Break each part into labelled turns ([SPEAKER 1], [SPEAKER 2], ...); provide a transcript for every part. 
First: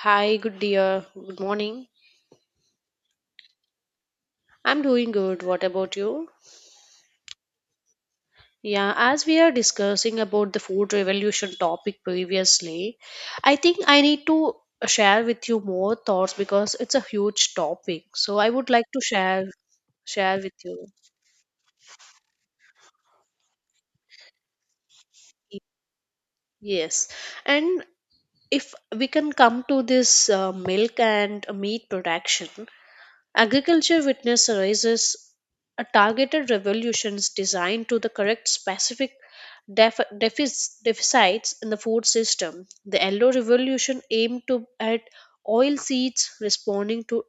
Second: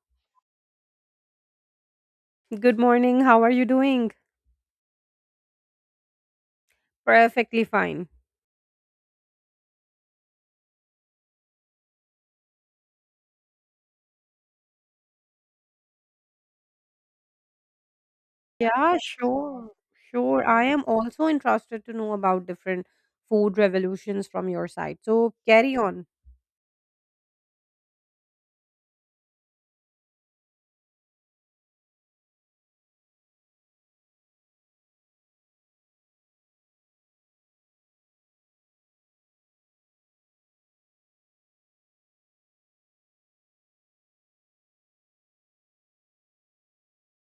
[SPEAKER 1] Hi, good dear. Good morning.
[SPEAKER 2] Good morning. How are you doing?
[SPEAKER 1] I'm doing good. What about you?
[SPEAKER 2] Perfectly fine.
[SPEAKER 1] Yeah, as we are discussing about the food revolution topic previously, I think I need to share with you more thoughts because it's a huge topic. So I would like
[SPEAKER 2] Yeah,
[SPEAKER 1] to share
[SPEAKER 2] sure.
[SPEAKER 1] share
[SPEAKER 2] Sure.
[SPEAKER 1] with
[SPEAKER 2] I am
[SPEAKER 1] you.
[SPEAKER 2] also interested to know about different food revolutions from your side. So carry on.
[SPEAKER 1] Yes. And if we can come to this milk and meat production, agriculture witness arises a targeted revolutions designed to the correct specific deficits in the food system. The yellow revolution aimed to at oil seeds responding to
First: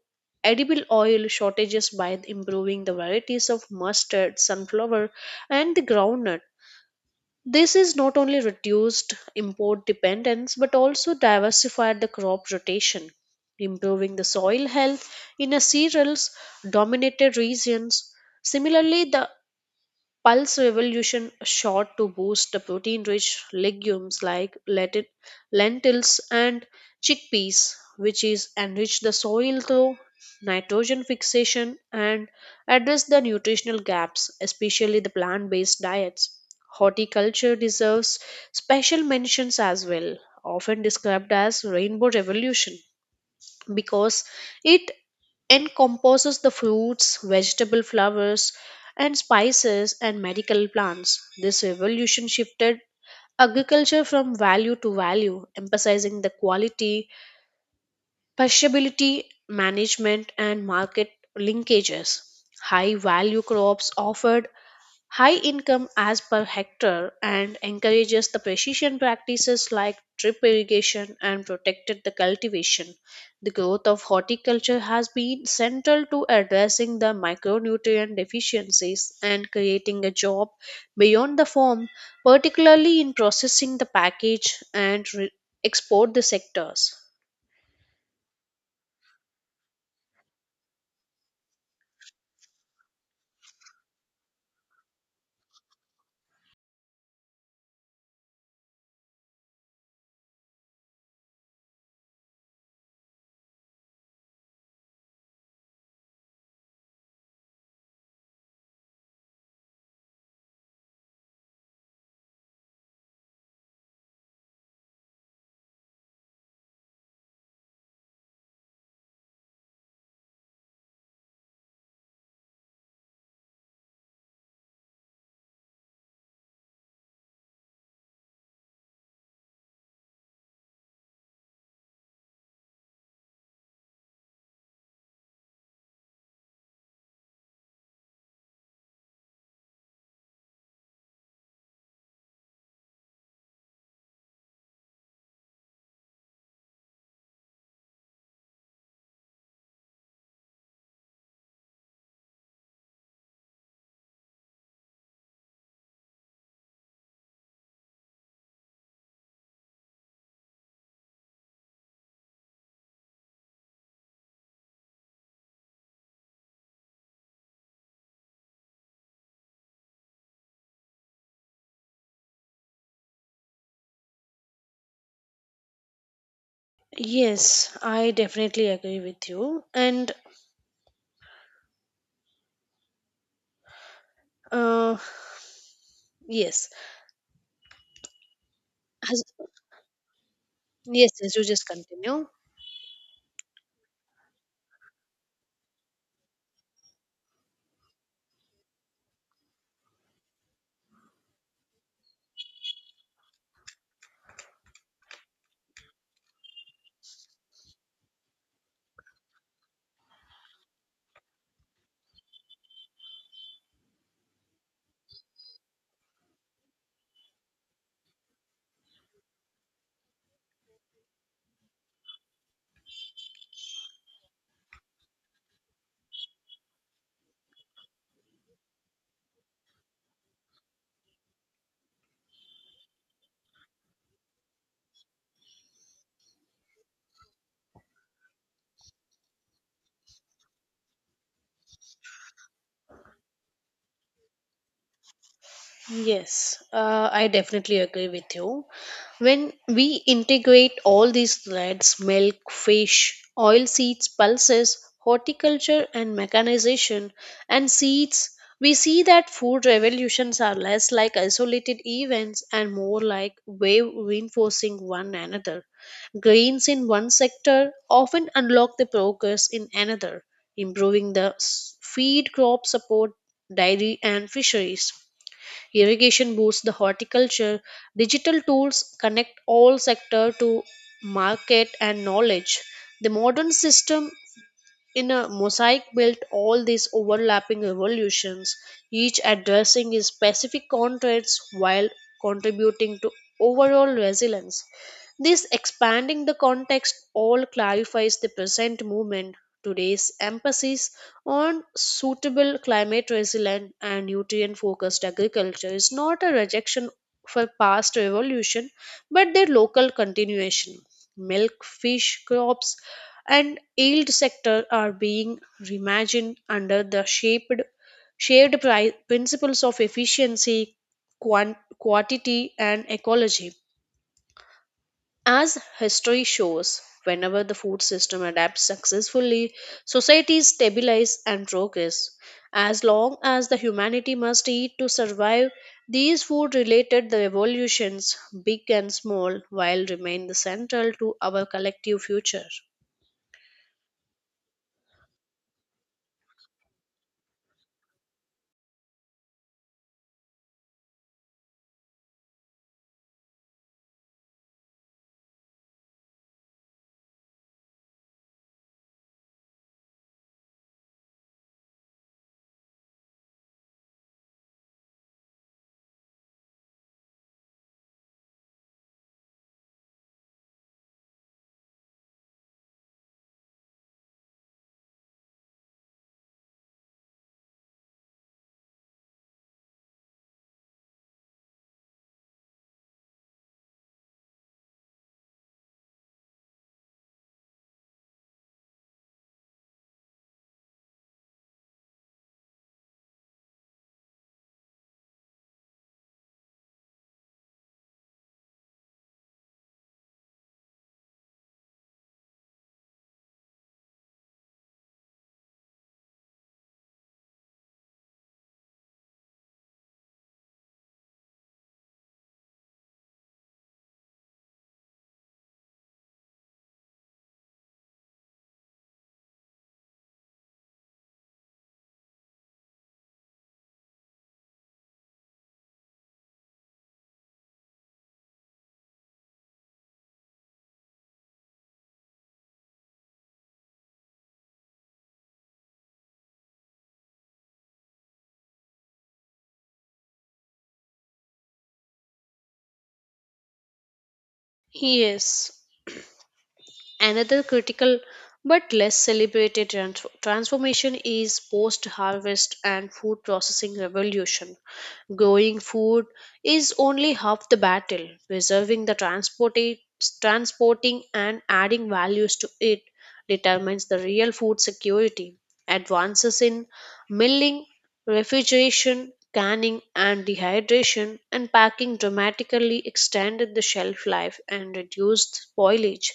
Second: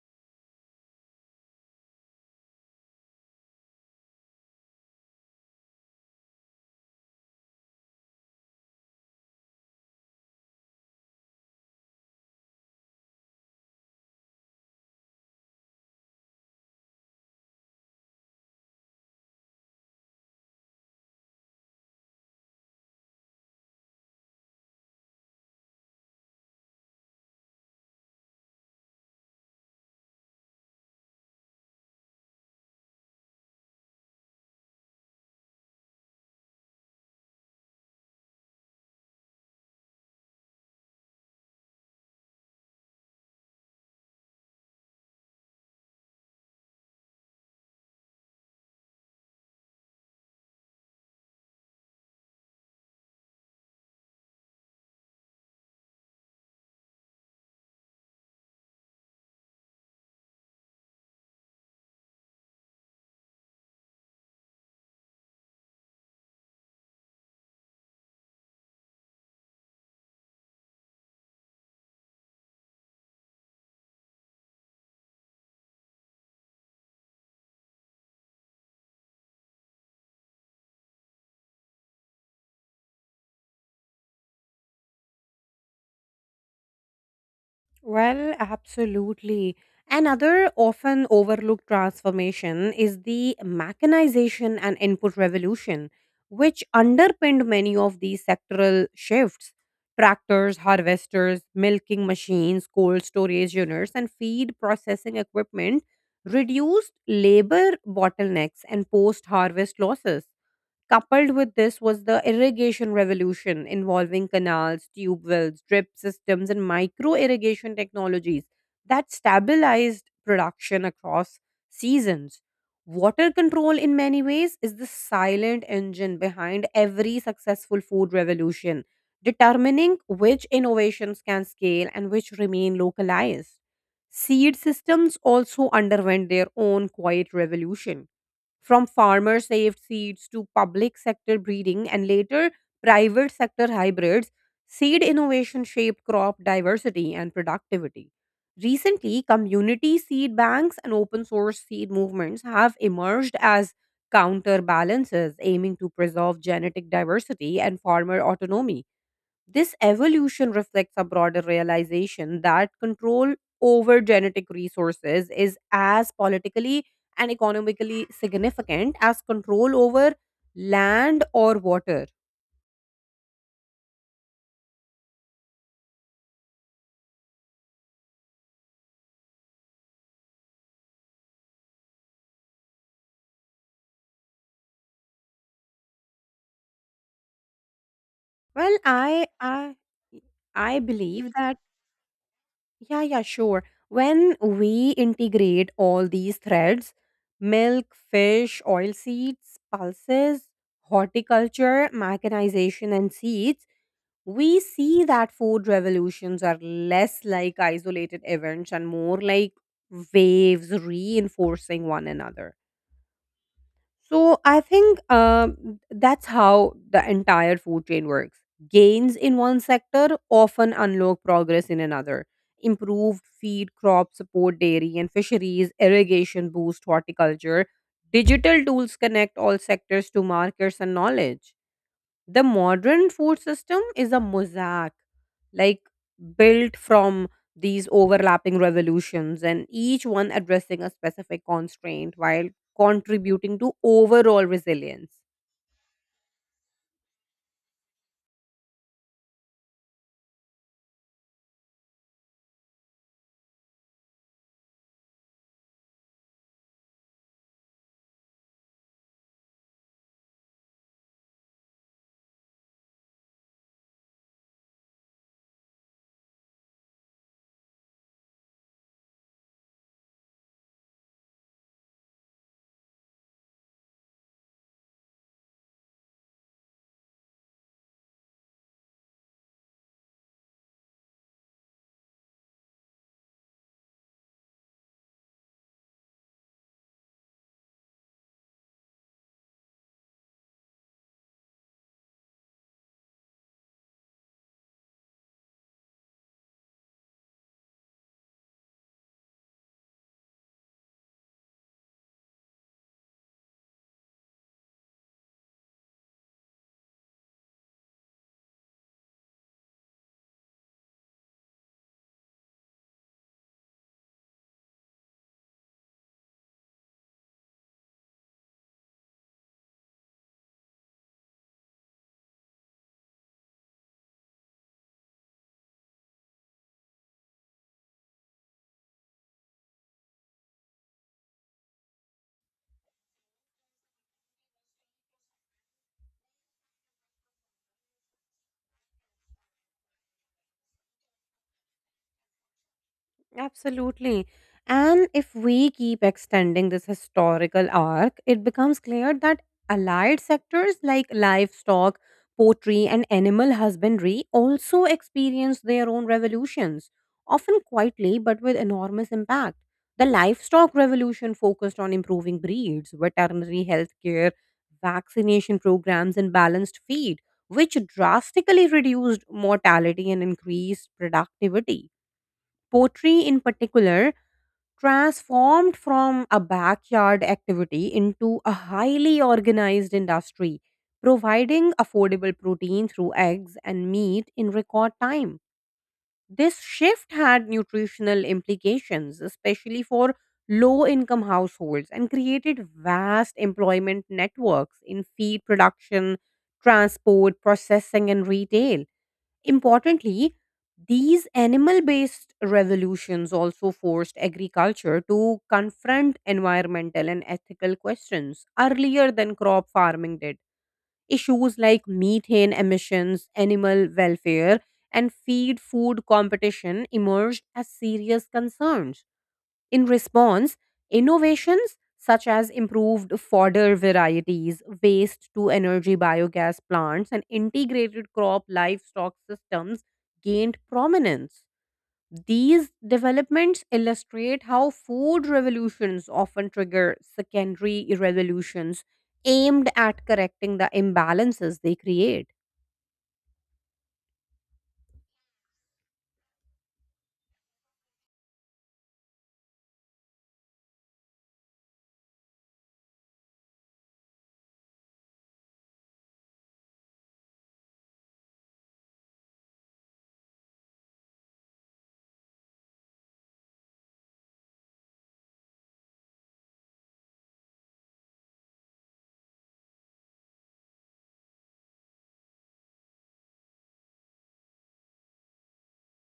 [SPEAKER 1] edible oil shortages by improving the varieties of mustard, sunflower, and the groundnut. This is not only reduced import dependence but also diversified the crop rotation, improving the soil health in a cereals dominated regions. Similarly, the Pulse Revolution shot to boost the protein rich legumes like lentils and chickpeas, which is enrich the soil through nitrogen fixation and address the nutritional gaps, especially the plant based diets. Horticulture deserves special mentions as well, often described as rainbow revolution because it encompasses the fruits, vegetable flowers, and spices and medical plants. This revolution shifted agriculture from value to value, emphasizing the quality, perishability, management, and market linkages. High value crops offered high income as per hectare and encourages the precision practices like drip irrigation and protected the cultivation. The growth of horticulture has been central to addressing the micronutrient deficiencies and creating a job beyond the farm, particularly in processing the package and export the sectors.
[SPEAKER 2] Well, absolutely. Another often overlooked transformation is the mechanization and input revolution, which underpinned many of these sectoral shifts. Tractors, harvesters, milking machines, cold storage units, and feed processing equipment reduced labor bottlenecks and post harvest losses. Coupled with this was the irrigation revolution involving canals, tube wells, drip systems, and micro irrigation technologies that stabilized production across seasons. Water control, in many ways, is the silent engine behind every successful food revolution, determining which innovations can scale and which remain localized. Seed systems also underwent their own quiet revolution from farmer saved seeds to public sector breeding and later private sector hybrids, seed innovation shaped crop diversity and productivity. Recently, community seed banks and open source seed movements have emerged as counterbalances aiming to preserve genetic diversity and farmer autonomy. This evolution reflects a broader realization that control over genetic resources is as politically and economically significant as control over land or water.
[SPEAKER 1] Yes, I definitely agree with you. And uh, yes,
[SPEAKER 2] Well,
[SPEAKER 1] As-
[SPEAKER 2] I I I
[SPEAKER 1] yes,
[SPEAKER 2] believe
[SPEAKER 1] yes, you
[SPEAKER 2] that
[SPEAKER 1] just continue.
[SPEAKER 2] yeah, sure. When we integrate all these threads, milk, fish, oil seeds, pulses, horticulture, mechanization, and seeds we see that food revolutions are less like isolated events and more like waves reinforcing one another. So I think that's how the entire food chain works. Gains in one sector often unlock progress in another. Improved feed crops support dairy and fisheries, irrigation boost horticulture. Digital tools connect all sectors to markets and knowledge. The modern food system is a mosaic, like built from these overlapping revolutions, and each one addressing a specific constraint while contributing to overall resilience.
[SPEAKER 1] Yes, I definitely agree with you. When we integrate all these threads milk, fish, oil seeds, pulses, horticulture, and mechanization, and seeds, we see that food revolutions are less like isolated events and more like wave reinforcing one another. Gains in one sector often unlock the progress in another, improving the feed crop support, dairy, and fisheries. Irrigation boosts the horticulture. Digital tools connect all sector to market and knowledge. The modern system in a mosaic built all these overlapping revolutions, each addressing its specific context while contributing to overall resilience. This expanding the context all clarifies the present movement, today's emphasis on suitable climate resilient and nutrient focused agriculture is not a rejection for past revolution but their local continuation. Milk, fish, crops, and yield sector are being reimagined under the shaped shared principles of efficiency, quantity, and ecology. As history shows, whenever the food system adapts successfully, societies stabilize and progress. As long as the humanity must eat to survive, these food related revolutions, big and small, while remain the central to our collective future.
[SPEAKER 2] Absolutely. And if we keep extending this historical arc, it becomes clear that allied sectors like livestock, poultry, and animal husbandry also experienced their own revolutions, often quietly but with enormous impact. The livestock revolution focused on improving breeds, veterinary healthcare, vaccination programs, and balanced feed, which drastically reduced mortality and increased productivity. Poetry, in particular, transformed from a backyard activity into a highly organized industry, providing affordable protein through eggs and meat in record time. This shift had nutritional implications, especially for low income households, and created vast employment networks in feed production, transport, processing, and retail. Importantly, these animal based revolutions also forced agriculture to confront environmental and ethical questions earlier than crop farming did. Issues like methane emissions, animal welfare, and feed food competition emerged as serious concerns. In response, innovations such as improved fodder varieties, waste to energy biogas plants, and integrated crop livestock systems gained prominence. These developments illustrate how food revolutions often trigger secondary revolutions aimed at correcting the imbalances they create.
[SPEAKER 1] Yes, another critical but less celebrated transformation is post harvest and food processing revolution. Growing food is only half the battle. Preserving the transported, transporting and adding values to it determines the real food security. Advances in milling, refrigeration, canning, and dehydration and packing dramatically extended the shelf life and reduced spoilage.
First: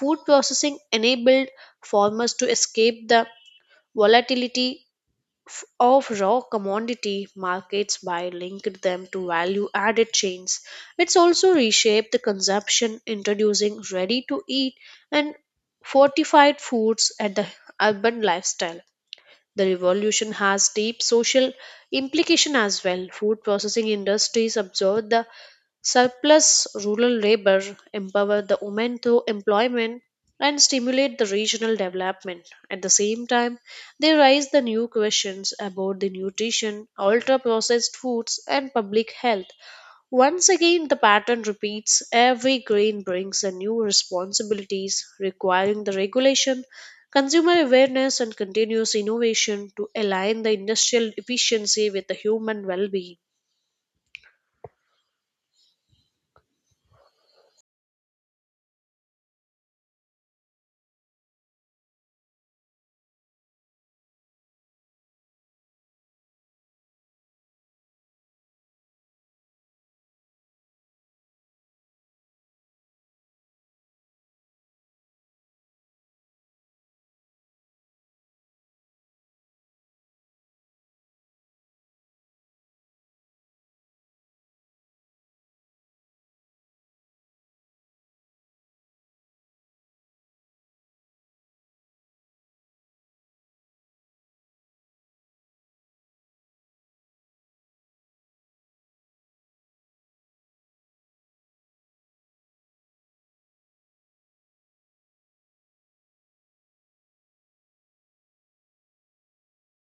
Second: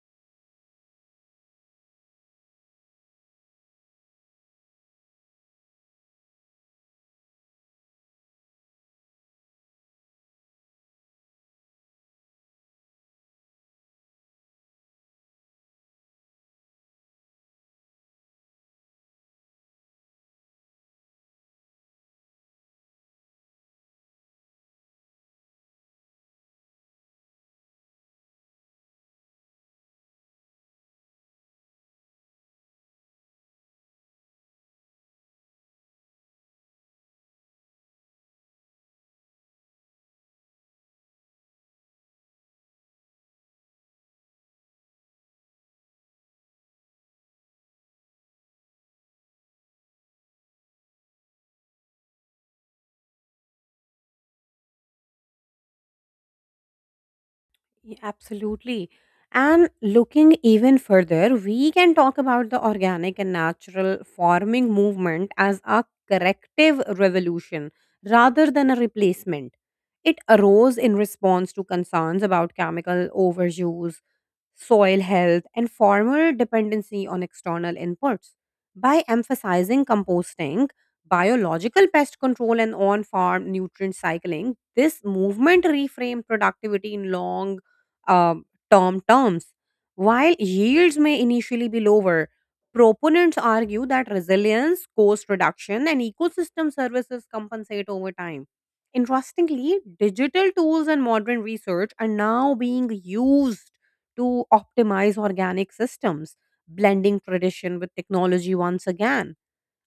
[SPEAKER 1] Food processing enabled farmers to escape the volatility of raw commodity markets by linking them to value added chains. It's also reshaped the consumption, introducing ready to eat and fortified foods at the urban lifestyle. The revolution has deep social implication as well. Food processing industries absorb the surplus rural labor, empower the women through employment, and stimulate the regional development. At the same time, they raise the new questions about the nutrition, ultra processed foods, and public health. Once again, the pattern repeats. Every grain brings a new responsibilities requiring the regulation, consumer awareness and continuous innovation to align the industrial efficiency with the human well being.
[SPEAKER 2] Yeah, absolutely. And looking even further, we can talk about the organic and natural farming movement as a corrective revolution rather than a replacement. It arose in response to concerns about chemical overuse, soil health, and farmer dependency on external inputs. By emphasizing composting, biological pest control, and on farm nutrient cycling, this movement reframed productivity in long um, term terms. While yields may initially be lower, proponents argue that resilience, cost reduction, and ecosystem services compensate over time. Interestingly, digital tools and modern research are now being used to optimize organic systems, blending tradition with technology once again.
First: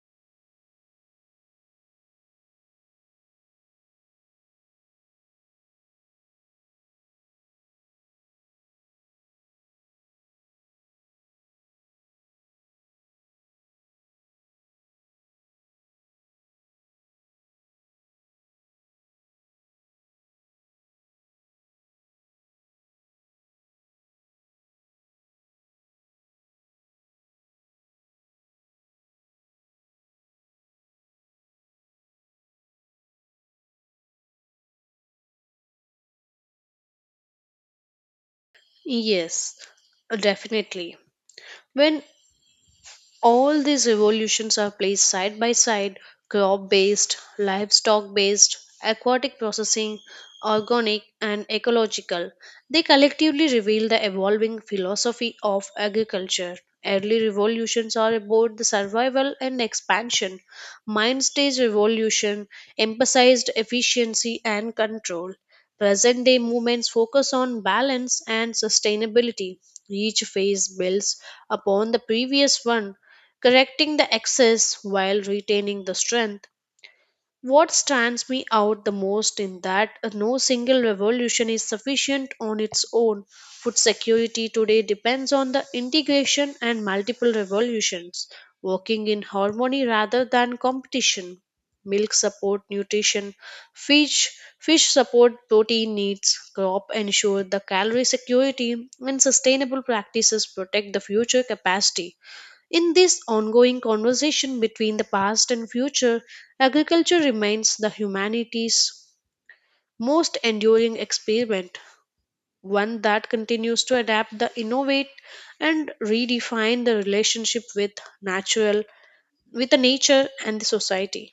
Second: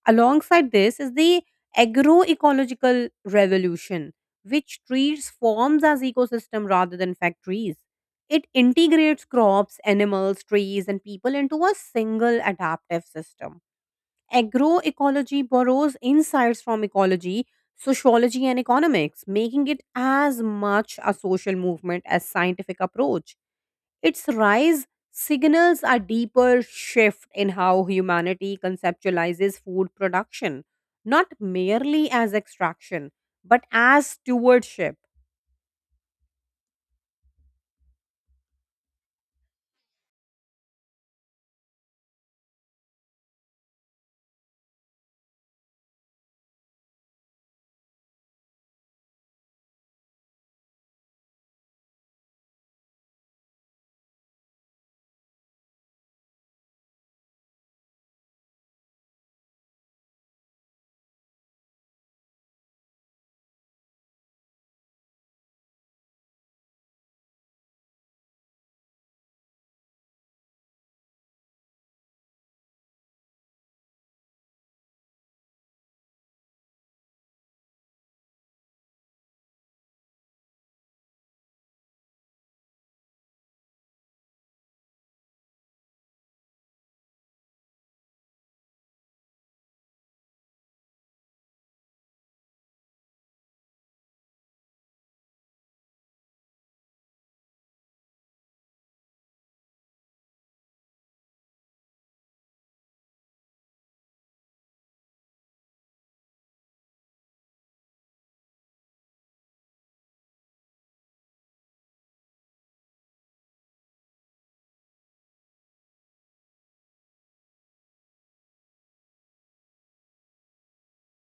[SPEAKER 2] Alongside this is the agroecological revolution, which treats farms as ecosystem rather than factories. It integrates crops, animals, trees, and people into a single adaptive system. Agroecology borrows insights from ecology, sociology, and economics, making it as much a social movement as scientific approach. Its rise signals a deeper shift in how humanity conceptualizes food production, not merely as extraction, but as stewardship.
[SPEAKER 1] Yes, definitely. When all these evolutions are placed side by side, crop based livestock based, aquatic processing, organic and ecological, they collectively reveal the evolving philosophy of agriculture. Early revolutions are about the survival and expansion. Mind stage revolution emphasized efficiency and control. Present day movements focus on balance and sustainability. Each phase builds upon the previous one, correcting the excess while retaining the strength. What stands me out the most in that no single revolution is sufficient on its own. Food security today depends on the integration and multiple revolutions, working in harmony rather than competition. Milk support nutrition, fish fish support protein needs, crop ensure the calorie security, and sustainable practices protect the future capacity. In this ongoing conversation between the past and future, agriculture remains the humanity's most enduring experiment, one that continues to adapt, the innovate, and redefine the relationship with natural, with the nature and the society.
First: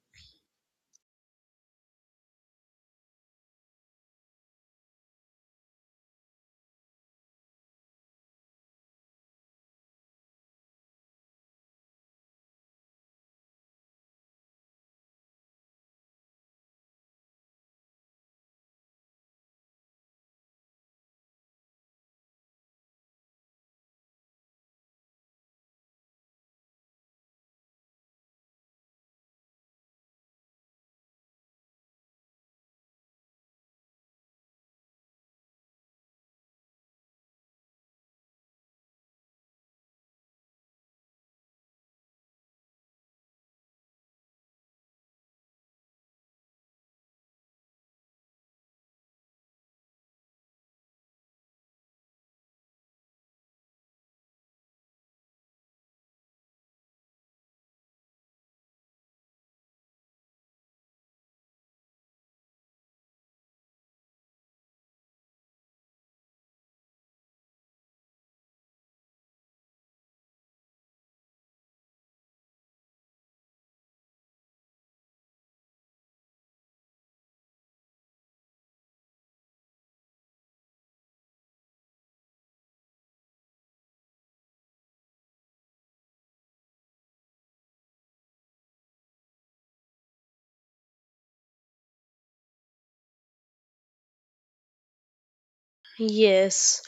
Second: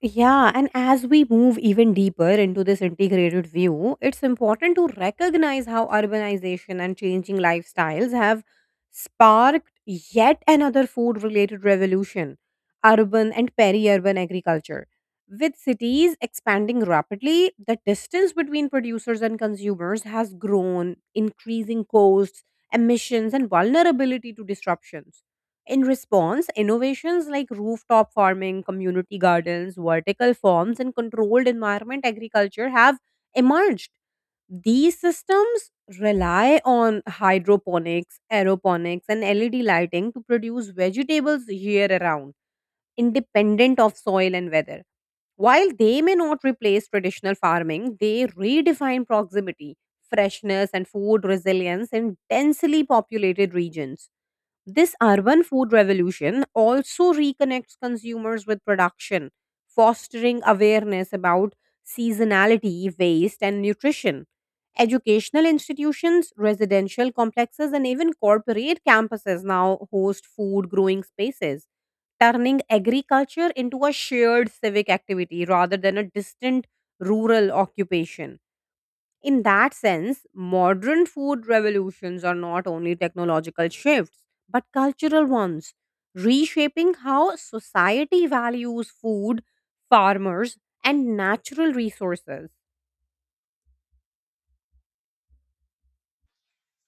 [SPEAKER 2] Yeah, and as we move even deeper into this integrated view, it's important to recognize how urbanization and changing lifestyles have sparked yet another food related revolution urban and peri urban agriculture. With cities expanding rapidly, the distance between producers and consumers has grown, increasing costs, emissions, and vulnerability to disruptions in response, innovations like rooftop farming, community gardens, vertical farms, and controlled environment agriculture have emerged. These systems rely on hydroponics, aeroponics, and LED lighting to produce vegetables year round, independent of soil and weather. While they may not replace traditional farming, they redefine proximity, freshness, and food resilience in densely populated regions. This urban food revolution also reconnects consumers with production, fostering awareness about seasonality, waste, and nutrition. Educational institutions, residential complexes, and even corporate campuses now host food growing spaces, turning agriculture into a shared civic activity rather than a distant rural occupation. In that sense, modern food revolutions are not only technological shifts, but cultural ones, reshaping how society values food, farmers, and natural resources.
[SPEAKER 1] Yes,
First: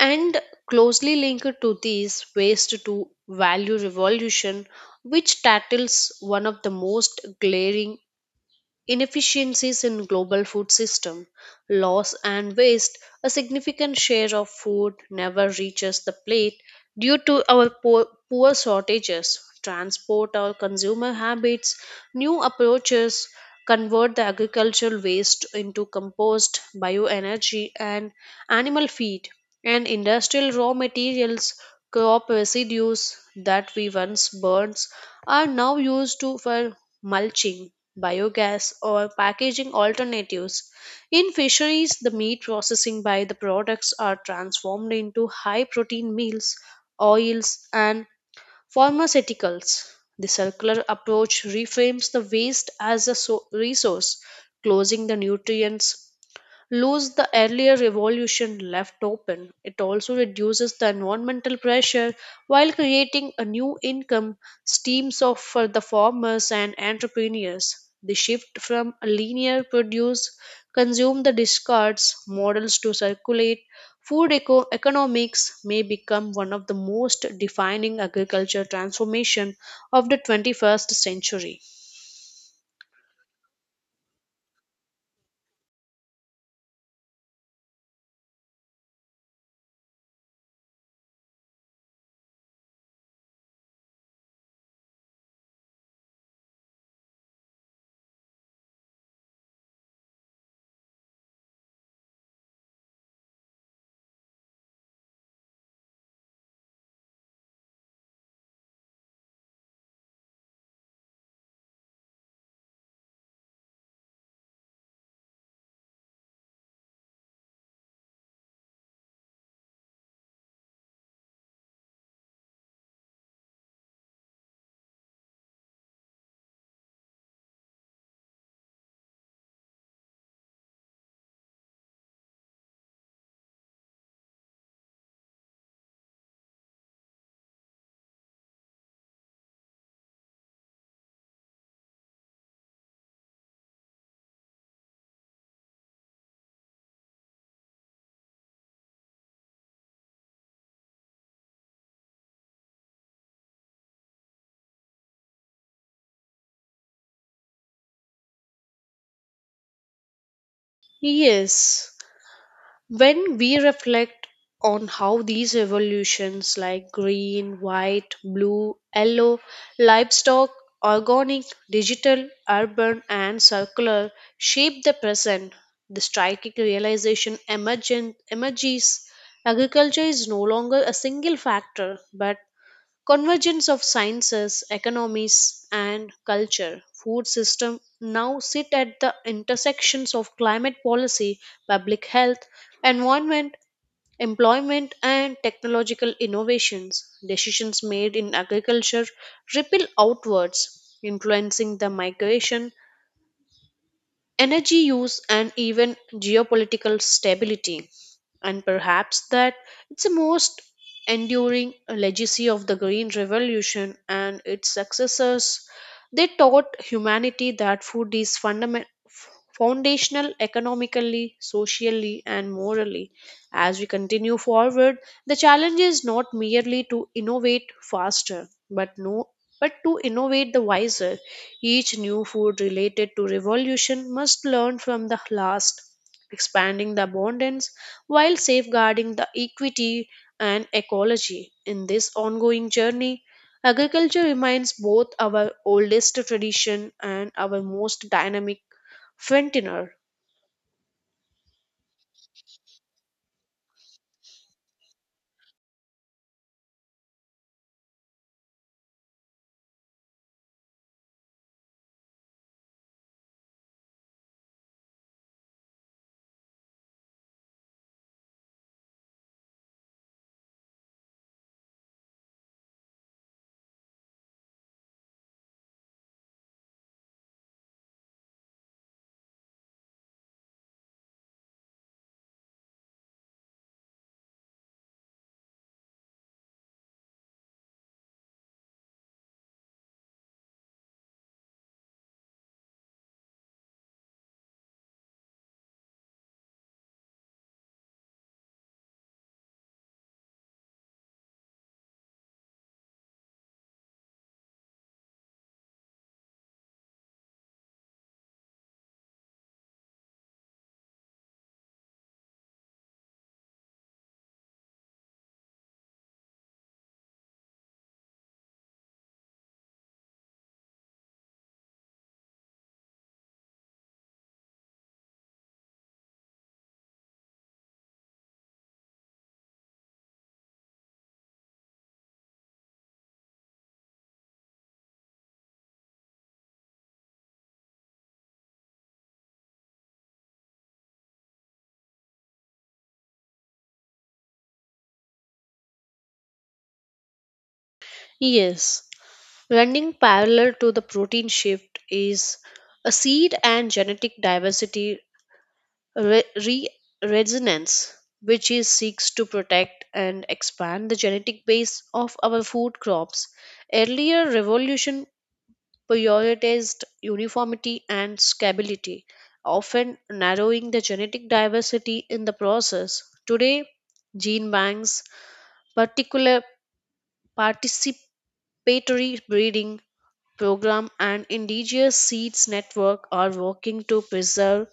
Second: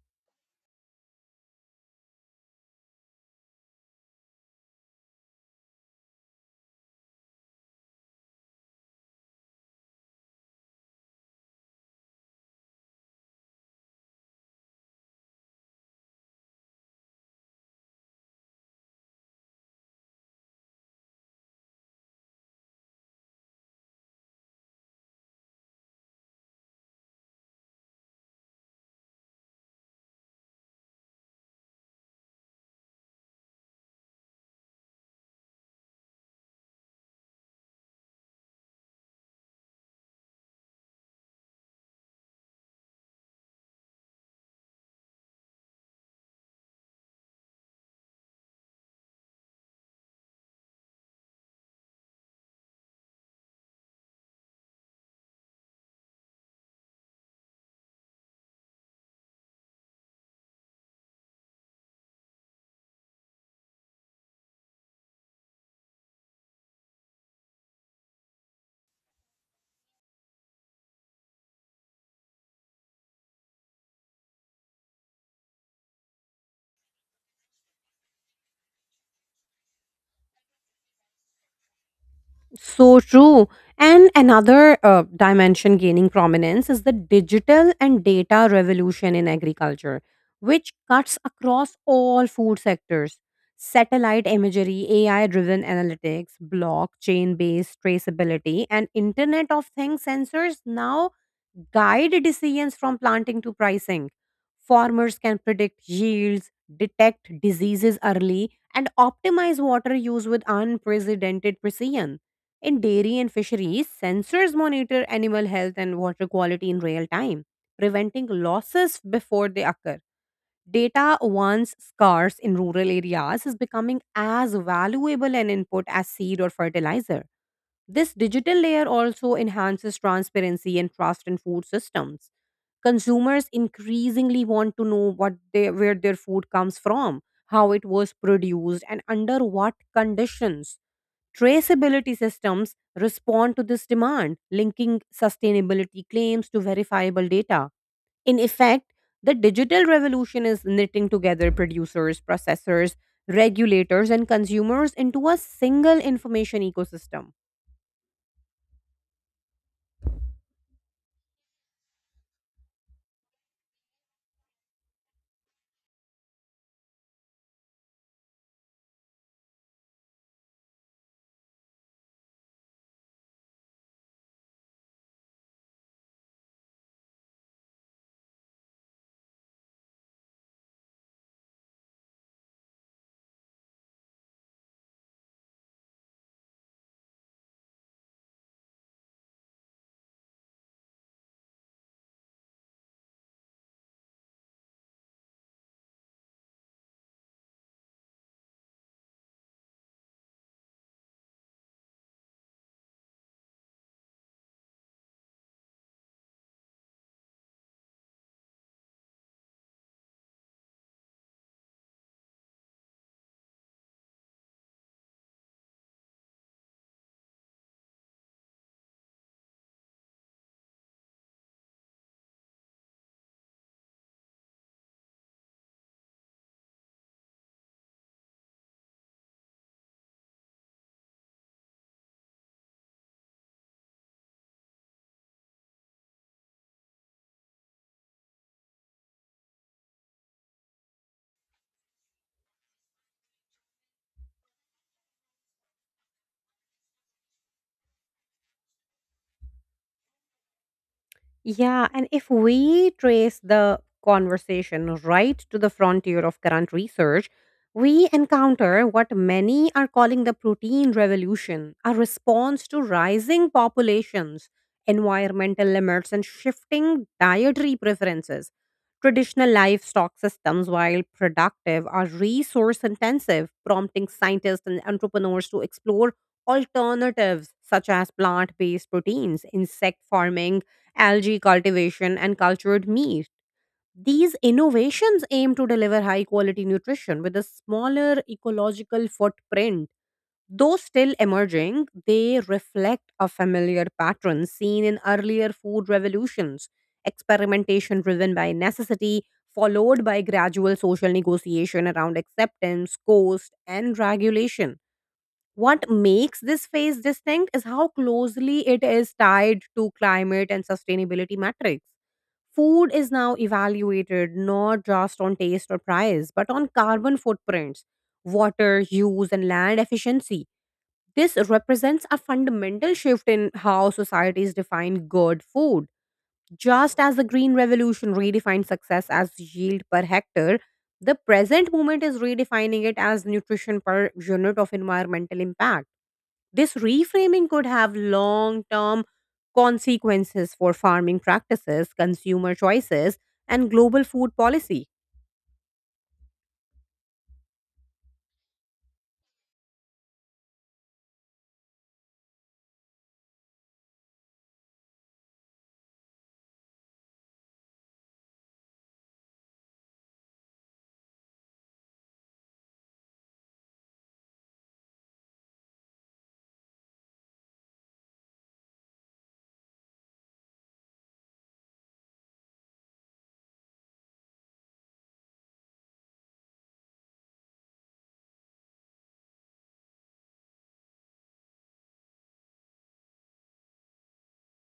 [SPEAKER 1] and closely linked to this, waste to value revolution, which tackles one of the most glaring inefficiencies in global food system loss and waste. A significant share of food never reaches the plate due to our poor shortages transport or consumer habits. New approaches convert the agricultural waste into compost bioenergy and animal feed and industrial raw materials. Crop residues that we once burned are now used to for mulching, biogas or packaging alternatives. In fisheries the meat processing by the products are transformed into high protein meals, oils, and pharmaceuticals. The circular approach reframes the waste as a resource, closing the nutrients lose the earlier revolution left open. It also reduces the environmental pressure while creating a new income streams of for the farmers and entrepreneurs. The shift from a linear produce consume the discards models to circulate food economics may become one of the most defining agriculture transformation of the 21st century.
[SPEAKER 2] So true. And another dimension gaining prominence is the digital and data revolution in agriculture, which cuts across all food sectors. Satellite imagery, AI driven analytics, blockchain based traceability, and Internet of Things sensors now guide decisions from planting to pricing. Farmers can predict yields, detect diseases early, and optimize water use with unprecedented precision. In dairy and fisheries, sensors monitor animal health and water quality in real time, preventing losses before they occur. Data, once scarce in rural areas, is becoming as valuable an input as seed or fertilizer. This digital layer also enhances transparency and trust in food systems. Consumers increasingly want to know what they, where their food comes from, how it was produced, and under what conditions. Traceability systems respond to this demand, linking sustainability claims to verifiable data. In effect, the digital revolution is knitting together producers, processors, regulators, and consumers into a single information ecosystem.
[SPEAKER 1] Yes. When we reflect on how these evolutions like green, white, blue, yellow, livestock, organic, digital, urban, and circular shape the present, the striking realization emerges. Agriculture is no longer a single factor but convergence of sciences, economies, and culture. Food system now sit at the intersections of climate policy, public health, environment, employment, and technological innovations. Decisions made in agriculture ripple outwards, influencing the migration energy use and even geopolitical stability, and perhaps that it's the most enduring legacy of the green revolution and its successors. They taught humanity that food is fundamental, foundational economically socially and morally. As we continue forward the challenge is not merely to innovate faster, but no but to innovate the wiser. Each new food related to revolution must learn from the last, expanding the abundance while safeguarding the equity and ecology. In this ongoing journey, agriculture remains both our oldest tradition and our most dynamic frontier.
[SPEAKER 2] Yeah, and if we trace the conversation right to the frontier of current research, we encounter what many are calling the protein revolution, a response to rising populations, environmental limits, and shifting dietary preferences. Traditional livestock systems, while productive, are resource intensive, prompting scientists and entrepreneurs to explore alternatives such as plant based proteins, insect farming algae cultivation, and cultured meat. These innovations aim to deliver high quality nutrition with a smaller ecological footprint. Though still emerging, they reflect a familiar pattern seen in earlier food revolutions experimentation driven by necessity, followed by gradual social negotiation around acceptance, cost, and regulation. What makes this phase distinct is how closely it is tied to climate and sustainability metrics. Food is now evaluated not just on taste or price, but on carbon footprints, water use, and land efficiency. This represents a fundamental shift in how societies define good food. Just as the Green Revolution redefined success as yield per hectare, the present movement is redefining it as nutrition per unit of environmental impact. This reframing could have long term consequences for farming practices, consumer choices, and global food policy.
[SPEAKER 1] Yes, running parallel to the protein shift is a seed and genetic diversity re- re- resonance, which is seeks to protect and expand the genetic base of our food crops. Earlier revolution prioritized uniformity and stability, often narrowing the genetic diversity in the process. Today, gene banks, particular participatory breeding program and indigenous seeds network are working to preserve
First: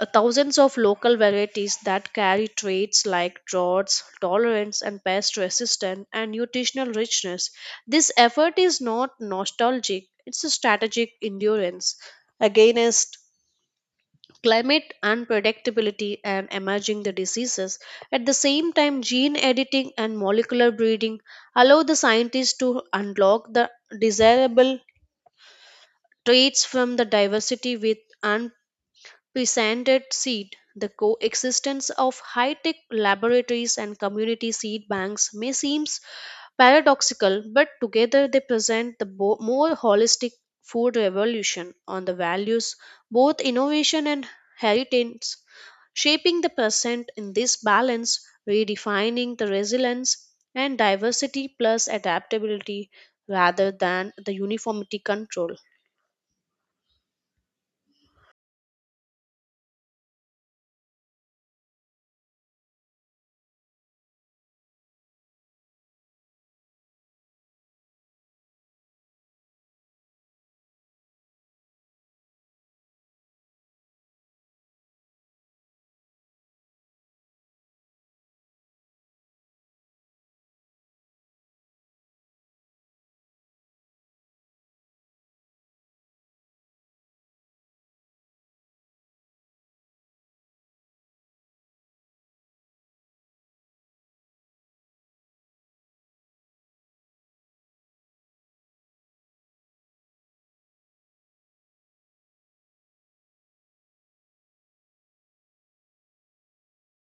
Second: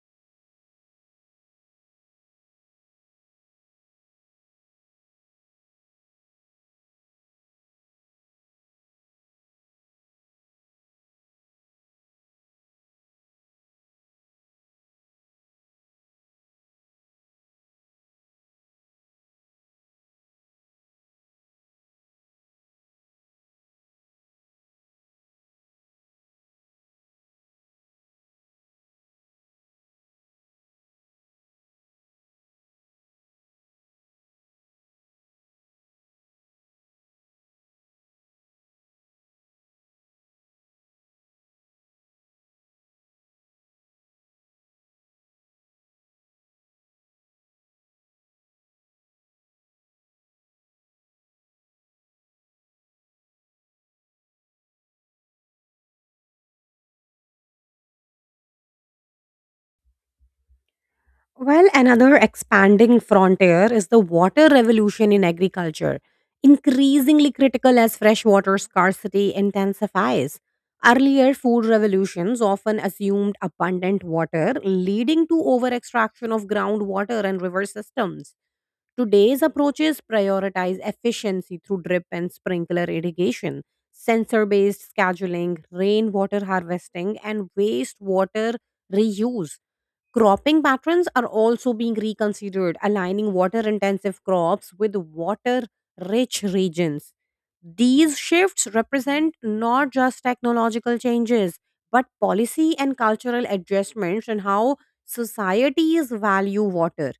[SPEAKER 1] Thousands of local varieties that carry traits like droughts, tolerance, and pest resistance and nutritional richness. This effort is not nostalgic, it's a strategic endurance against climate unpredictability and emerging the diseases. At the same time, gene editing and molecular breeding allow the scientists to unlock the desirable traits from the diversity with presented seed. The coexistence of high tech laboratories and community seed banks may seem paradoxical, but together they present the more holistic food revolution on the values, both innovation and heritage, shaping the present in this balance, redefining the resilience and diversity plus adaptability rather than the uniformity control.
[SPEAKER 2] Well, another expanding frontier is the water revolution in agriculture, increasingly critical as freshwater scarcity intensifies. Earlier food revolutions often assumed abundant water, leading to over extraction of groundwater and river systems. Today's approaches prioritize efficiency through drip and sprinkler irrigation, sensor based scheduling, rainwater harvesting, and wastewater reuse. Cropping patterns are also being reconsidered, aligning water intensive crops with water rich regions. These shifts represent not just technological changes, but policy and cultural adjustments in how societies value water.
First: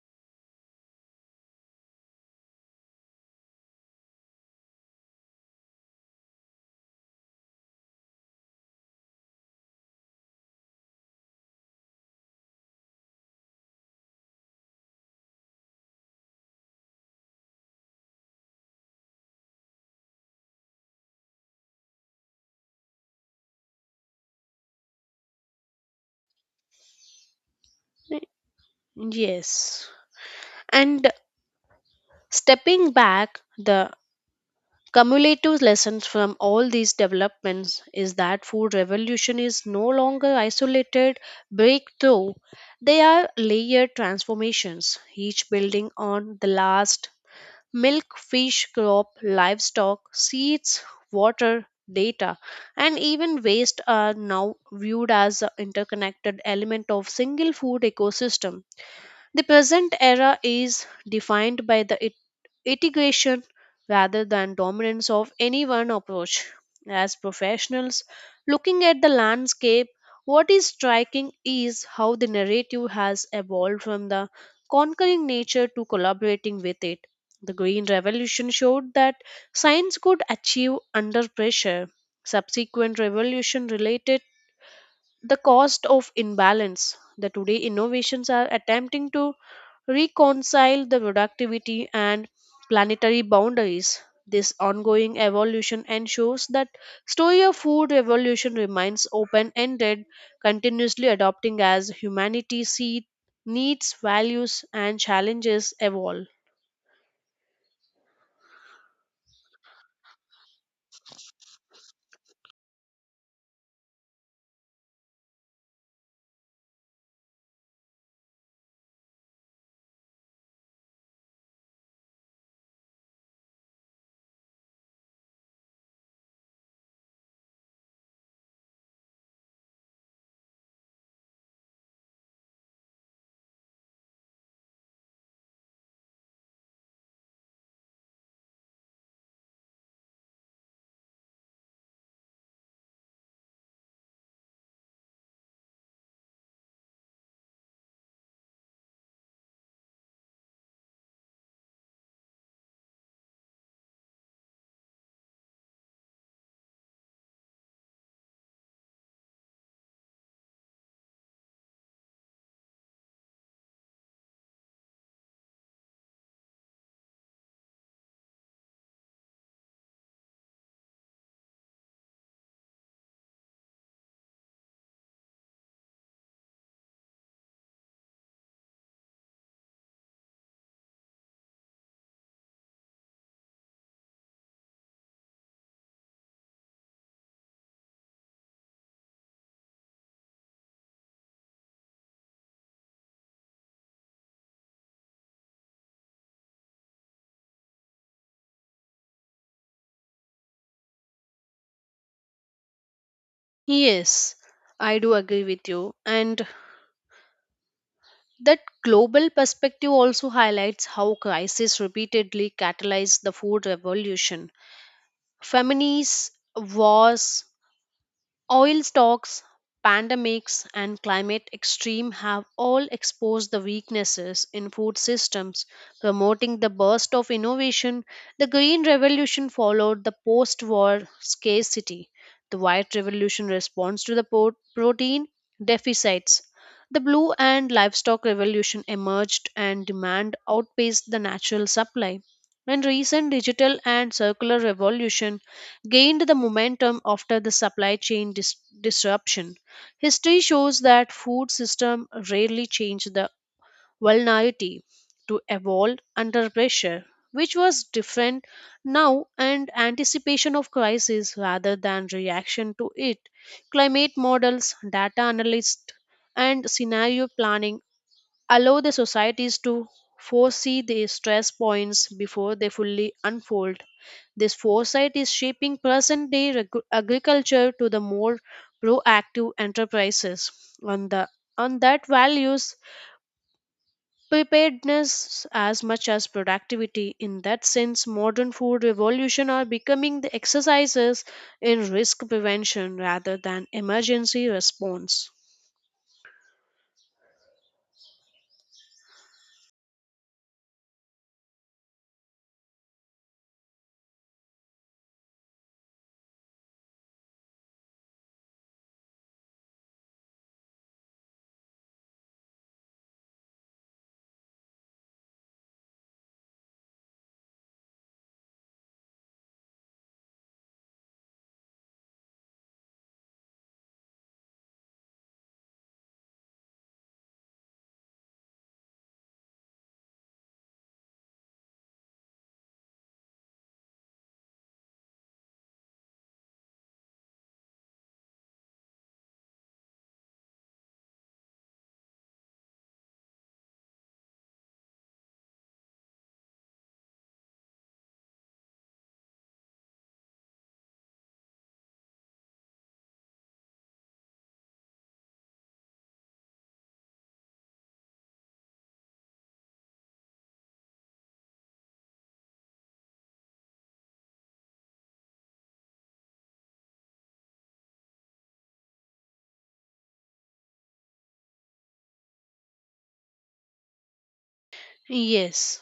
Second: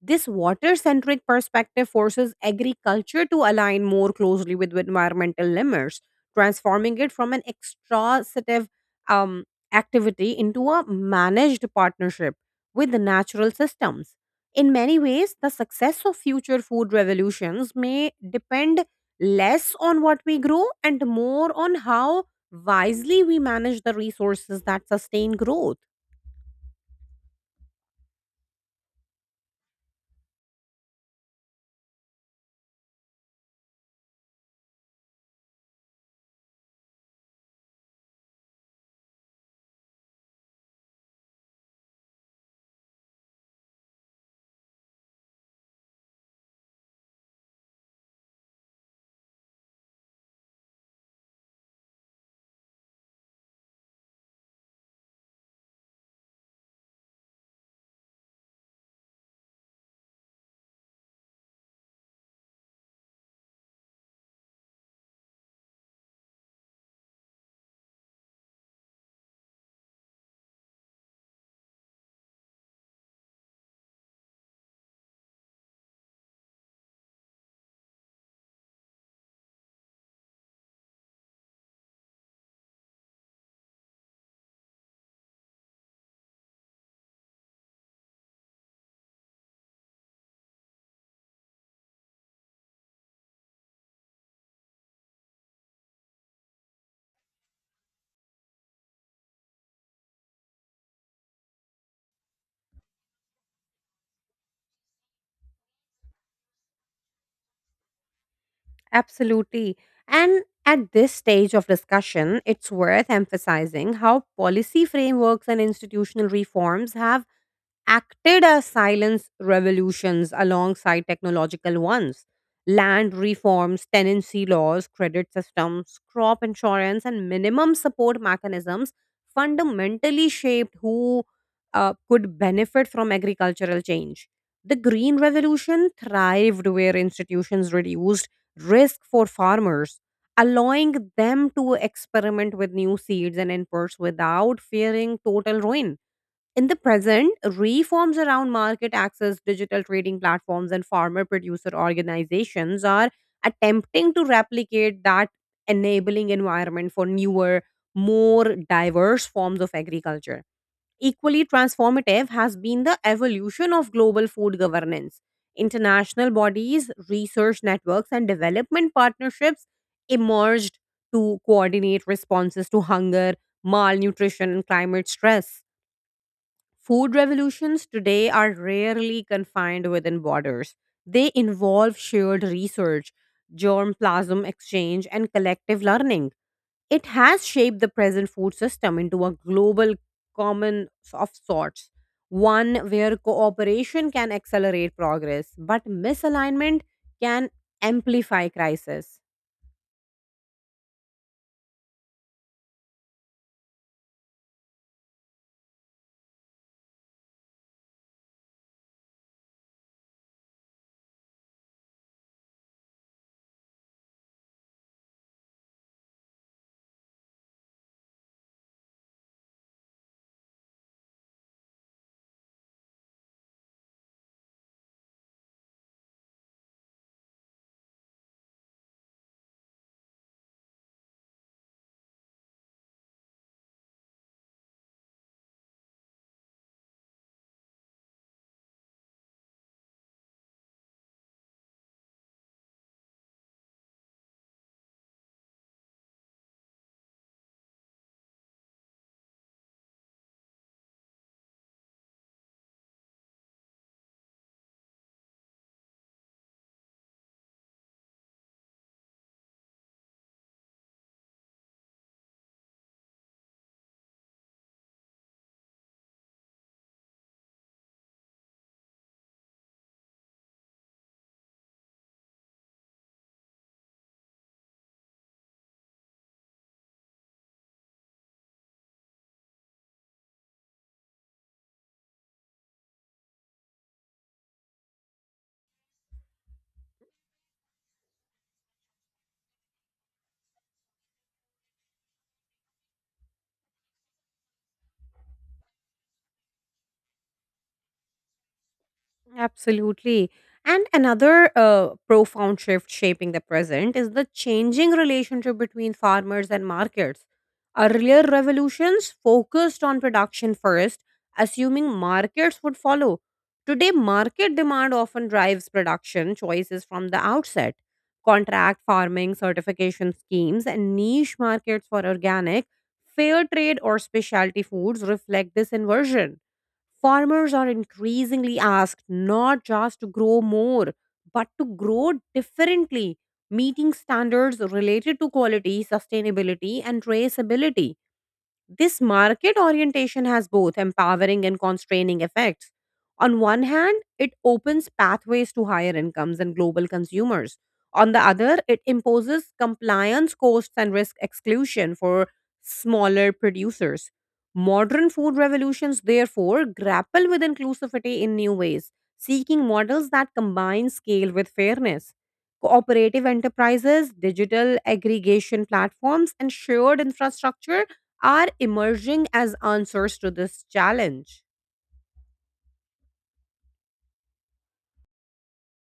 [SPEAKER 2] This water centric perspective forces agriculture to align more closely with environmental limits, transforming it from an extractive um, activity into a managed partnership with the natural systems. In many ways, the success of future food revolutions may depend less on what we grow and more on how wisely we manage the resources that sustain growth.
[SPEAKER 1] Yes. And stepping back, the cumulative lessons from all these developments is that food revolution is no longer isolated breakthrough. They are layered transformations, each building on the last. Milk, fish, crop, livestock, seeds, water, data, and even waste are now viewed as an interconnected element of single food ecosystem. The present era is defined by the integration rather than dominance of any one approach. As professionals looking at the landscape, what is striking is how the narrative has evolved from the conquering nature to collaborating with it. The Green Revolution showed that science could achieve under pressure. Subsequent revolution related the cost of imbalance. The today innovations are attempting to reconcile the productivity and planetary boundaries. This ongoing evolution ensures that story of food revolution remains open ended, continuously adopting as humanity see needs values and challenges evolve.
[SPEAKER 2] Absolutely. And at this stage of discussion, it's worth emphasizing how policy frameworks and institutional reforms have acted as silence revolutions alongside technological ones. Land reforms, tenancy laws, credit systems, crop insurance, and minimum support mechanisms fundamentally shaped who could benefit from agricultural change. The Green Revolution thrived where institutions reduced risk for farmers, allowing them to experiment with new seeds and inputs without fearing total ruin in the present, reforms around market access, digital trading platforms, and farmer producer organizations are attempting to replicate that enabling environment for newer, more diverse forms of agriculture. Equally transformative has been the evolution of global food governance. International bodies, research networks, and development partnerships emerged to coordinate responses to hunger, malnutrition, and climate stress Food revolutions today are rarely confined within borders. They involve shared research, germplasm exchange, and collective learning. It has shaped the present food system into a global common of sorts, one where cooperation can accelerate progress, but misalignment can amplify crisis.
[SPEAKER 1] Yes, I do agree with you. And that global perspective also highlights how crises repeatedly catalyze the food revolution. Famines, wars, oil stocks, pandemics, and climate extreme have all exposed the weaknesses in food systems, promoting the burst of innovation. The Green Revolution followed the post war scarcity. The White Revolution responds to the protein deficits. The Blue and Livestock Revolution emerged and demand outpaced the natural supply. And recent digital and circular revolution gained the momentum after the supply chain disruption. History shows that food system rarely change the vulnerability to evolve under pressure, which was different now and anticipation of crisis rather than reaction to it. Climate models, data analysts, and scenario planning allow the societies to foresee the stress points before they fully unfold. This foresight is shaping present day agriculture to the more proactive enterprises on the on that values preparedness as much as productivity. In that sense modern food revolution are becoming the exercises in risk prevention rather than emergency response.
[SPEAKER 2] Absolutely. And another profound shift shaping the present is the changing relationship between farmers and markets. Earlier revolutions focused on production first, assuming markets would follow. Today, market demand often drives production choices from the outset. Contract farming, certification schemes, and niche markets for organic, fair trade, or specialty foods reflect this inversion. Farmers are increasingly asked not just to grow more, but to grow differently, meeting standards related to quality, sustainability, and traceability. This market orientation has both empowering and constraining effects. On one hand, it opens pathways to higher incomes and global consumers. On the other, it imposes compliance costs and risk exclusion for smaller producers. Modern food revolutions, therefore, grapple with inclusivity in new ways, seeking models that combine scale with fairness cooperative enterprises, digital aggregation platforms, and shared infrastructure are emerging as answers to this challenge.
[SPEAKER 1] Yes,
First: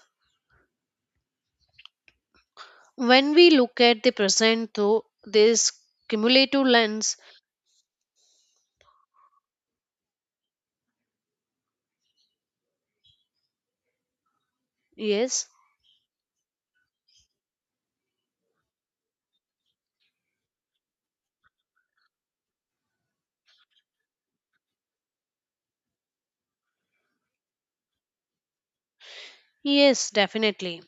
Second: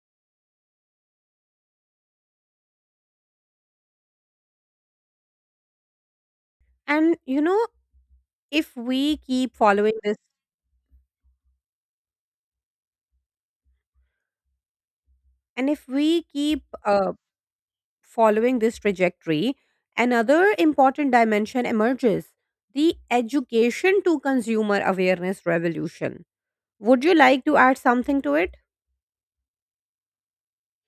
[SPEAKER 1] when we look at the present though this cumulative lens,
[SPEAKER 2] And you know, if we keep following this,
[SPEAKER 1] yes,
[SPEAKER 2] and if we keep following this trajectory, another important dimension emerges the education to consumer awareness revolution. Would you like to add something to it?
[SPEAKER 1] yes, definitely.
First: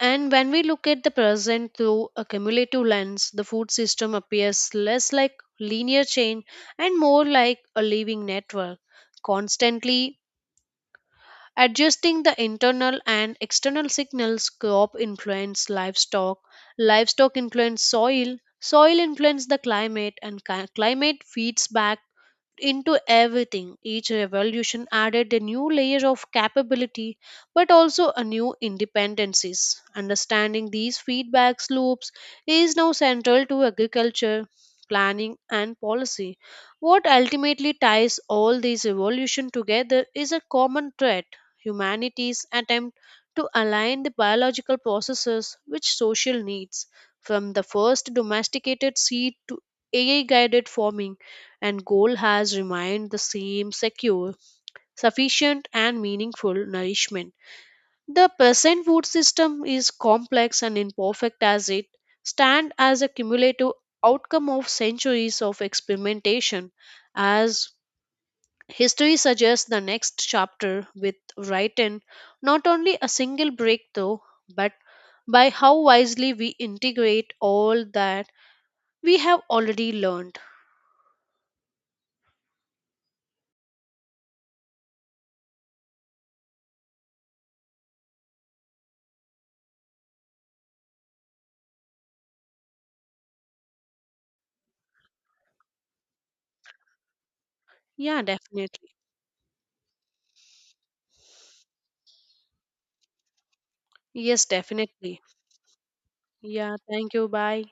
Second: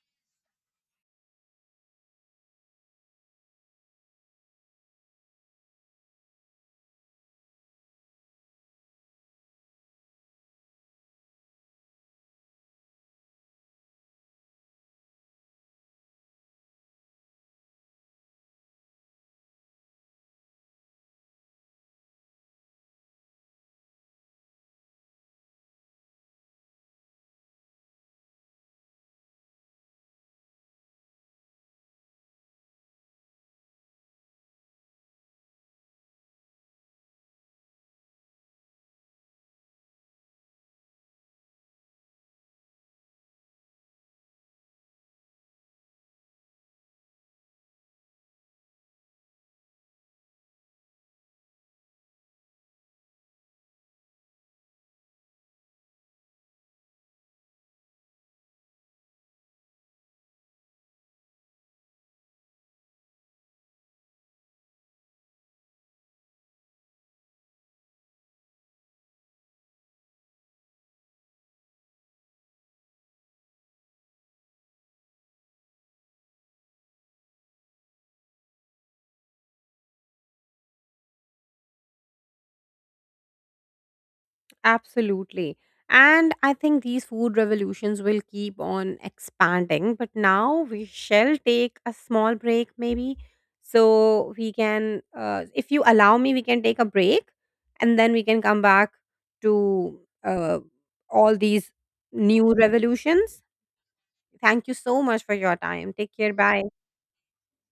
[SPEAKER 1] And when we look at the present through a cumulative lens, the food system appears less like linear chain and more like a living network constantly adjusting the internal and external signals. Crop influence livestock, livestock influence soil influence the climate and climate feeds back into everything. Each revolution added a new layer of capability, but also a new independencies. Understanding these feedback loops is now central to agriculture planning and policy. What ultimately ties all these evolution together is a common thread: humanity's attempt to align the biological processes with social needs. From the first domesticated seed to AI guided farming, and goal has remained the same secure, sufficient, and meaningful nourishment. The present food system is complex and imperfect as it stands as a cumulative outcome of centuries of experimentation. As history suggests, the next chapter with written not only a single breakthrough but by how wisely we integrate all that we have already learned.
[SPEAKER 2] Absolutely. And I think these food revolutions will keep on expanding. But now we shall take a small break, maybe. So we can, if you allow me, we can take a break and then
[SPEAKER 1] Yeah,
[SPEAKER 2] we can come back
[SPEAKER 1] definitely.
[SPEAKER 2] to uh, all these new revolutions.
[SPEAKER 1] Yes,
[SPEAKER 2] Thank you so
[SPEAKER 1] definitely.
[SPEAKER 2] much for your time. Take care.
[SPEAKER 1] Yeah,
[SPEAKER 2] Bye.
[SPEAKER 1] thank you. Bye.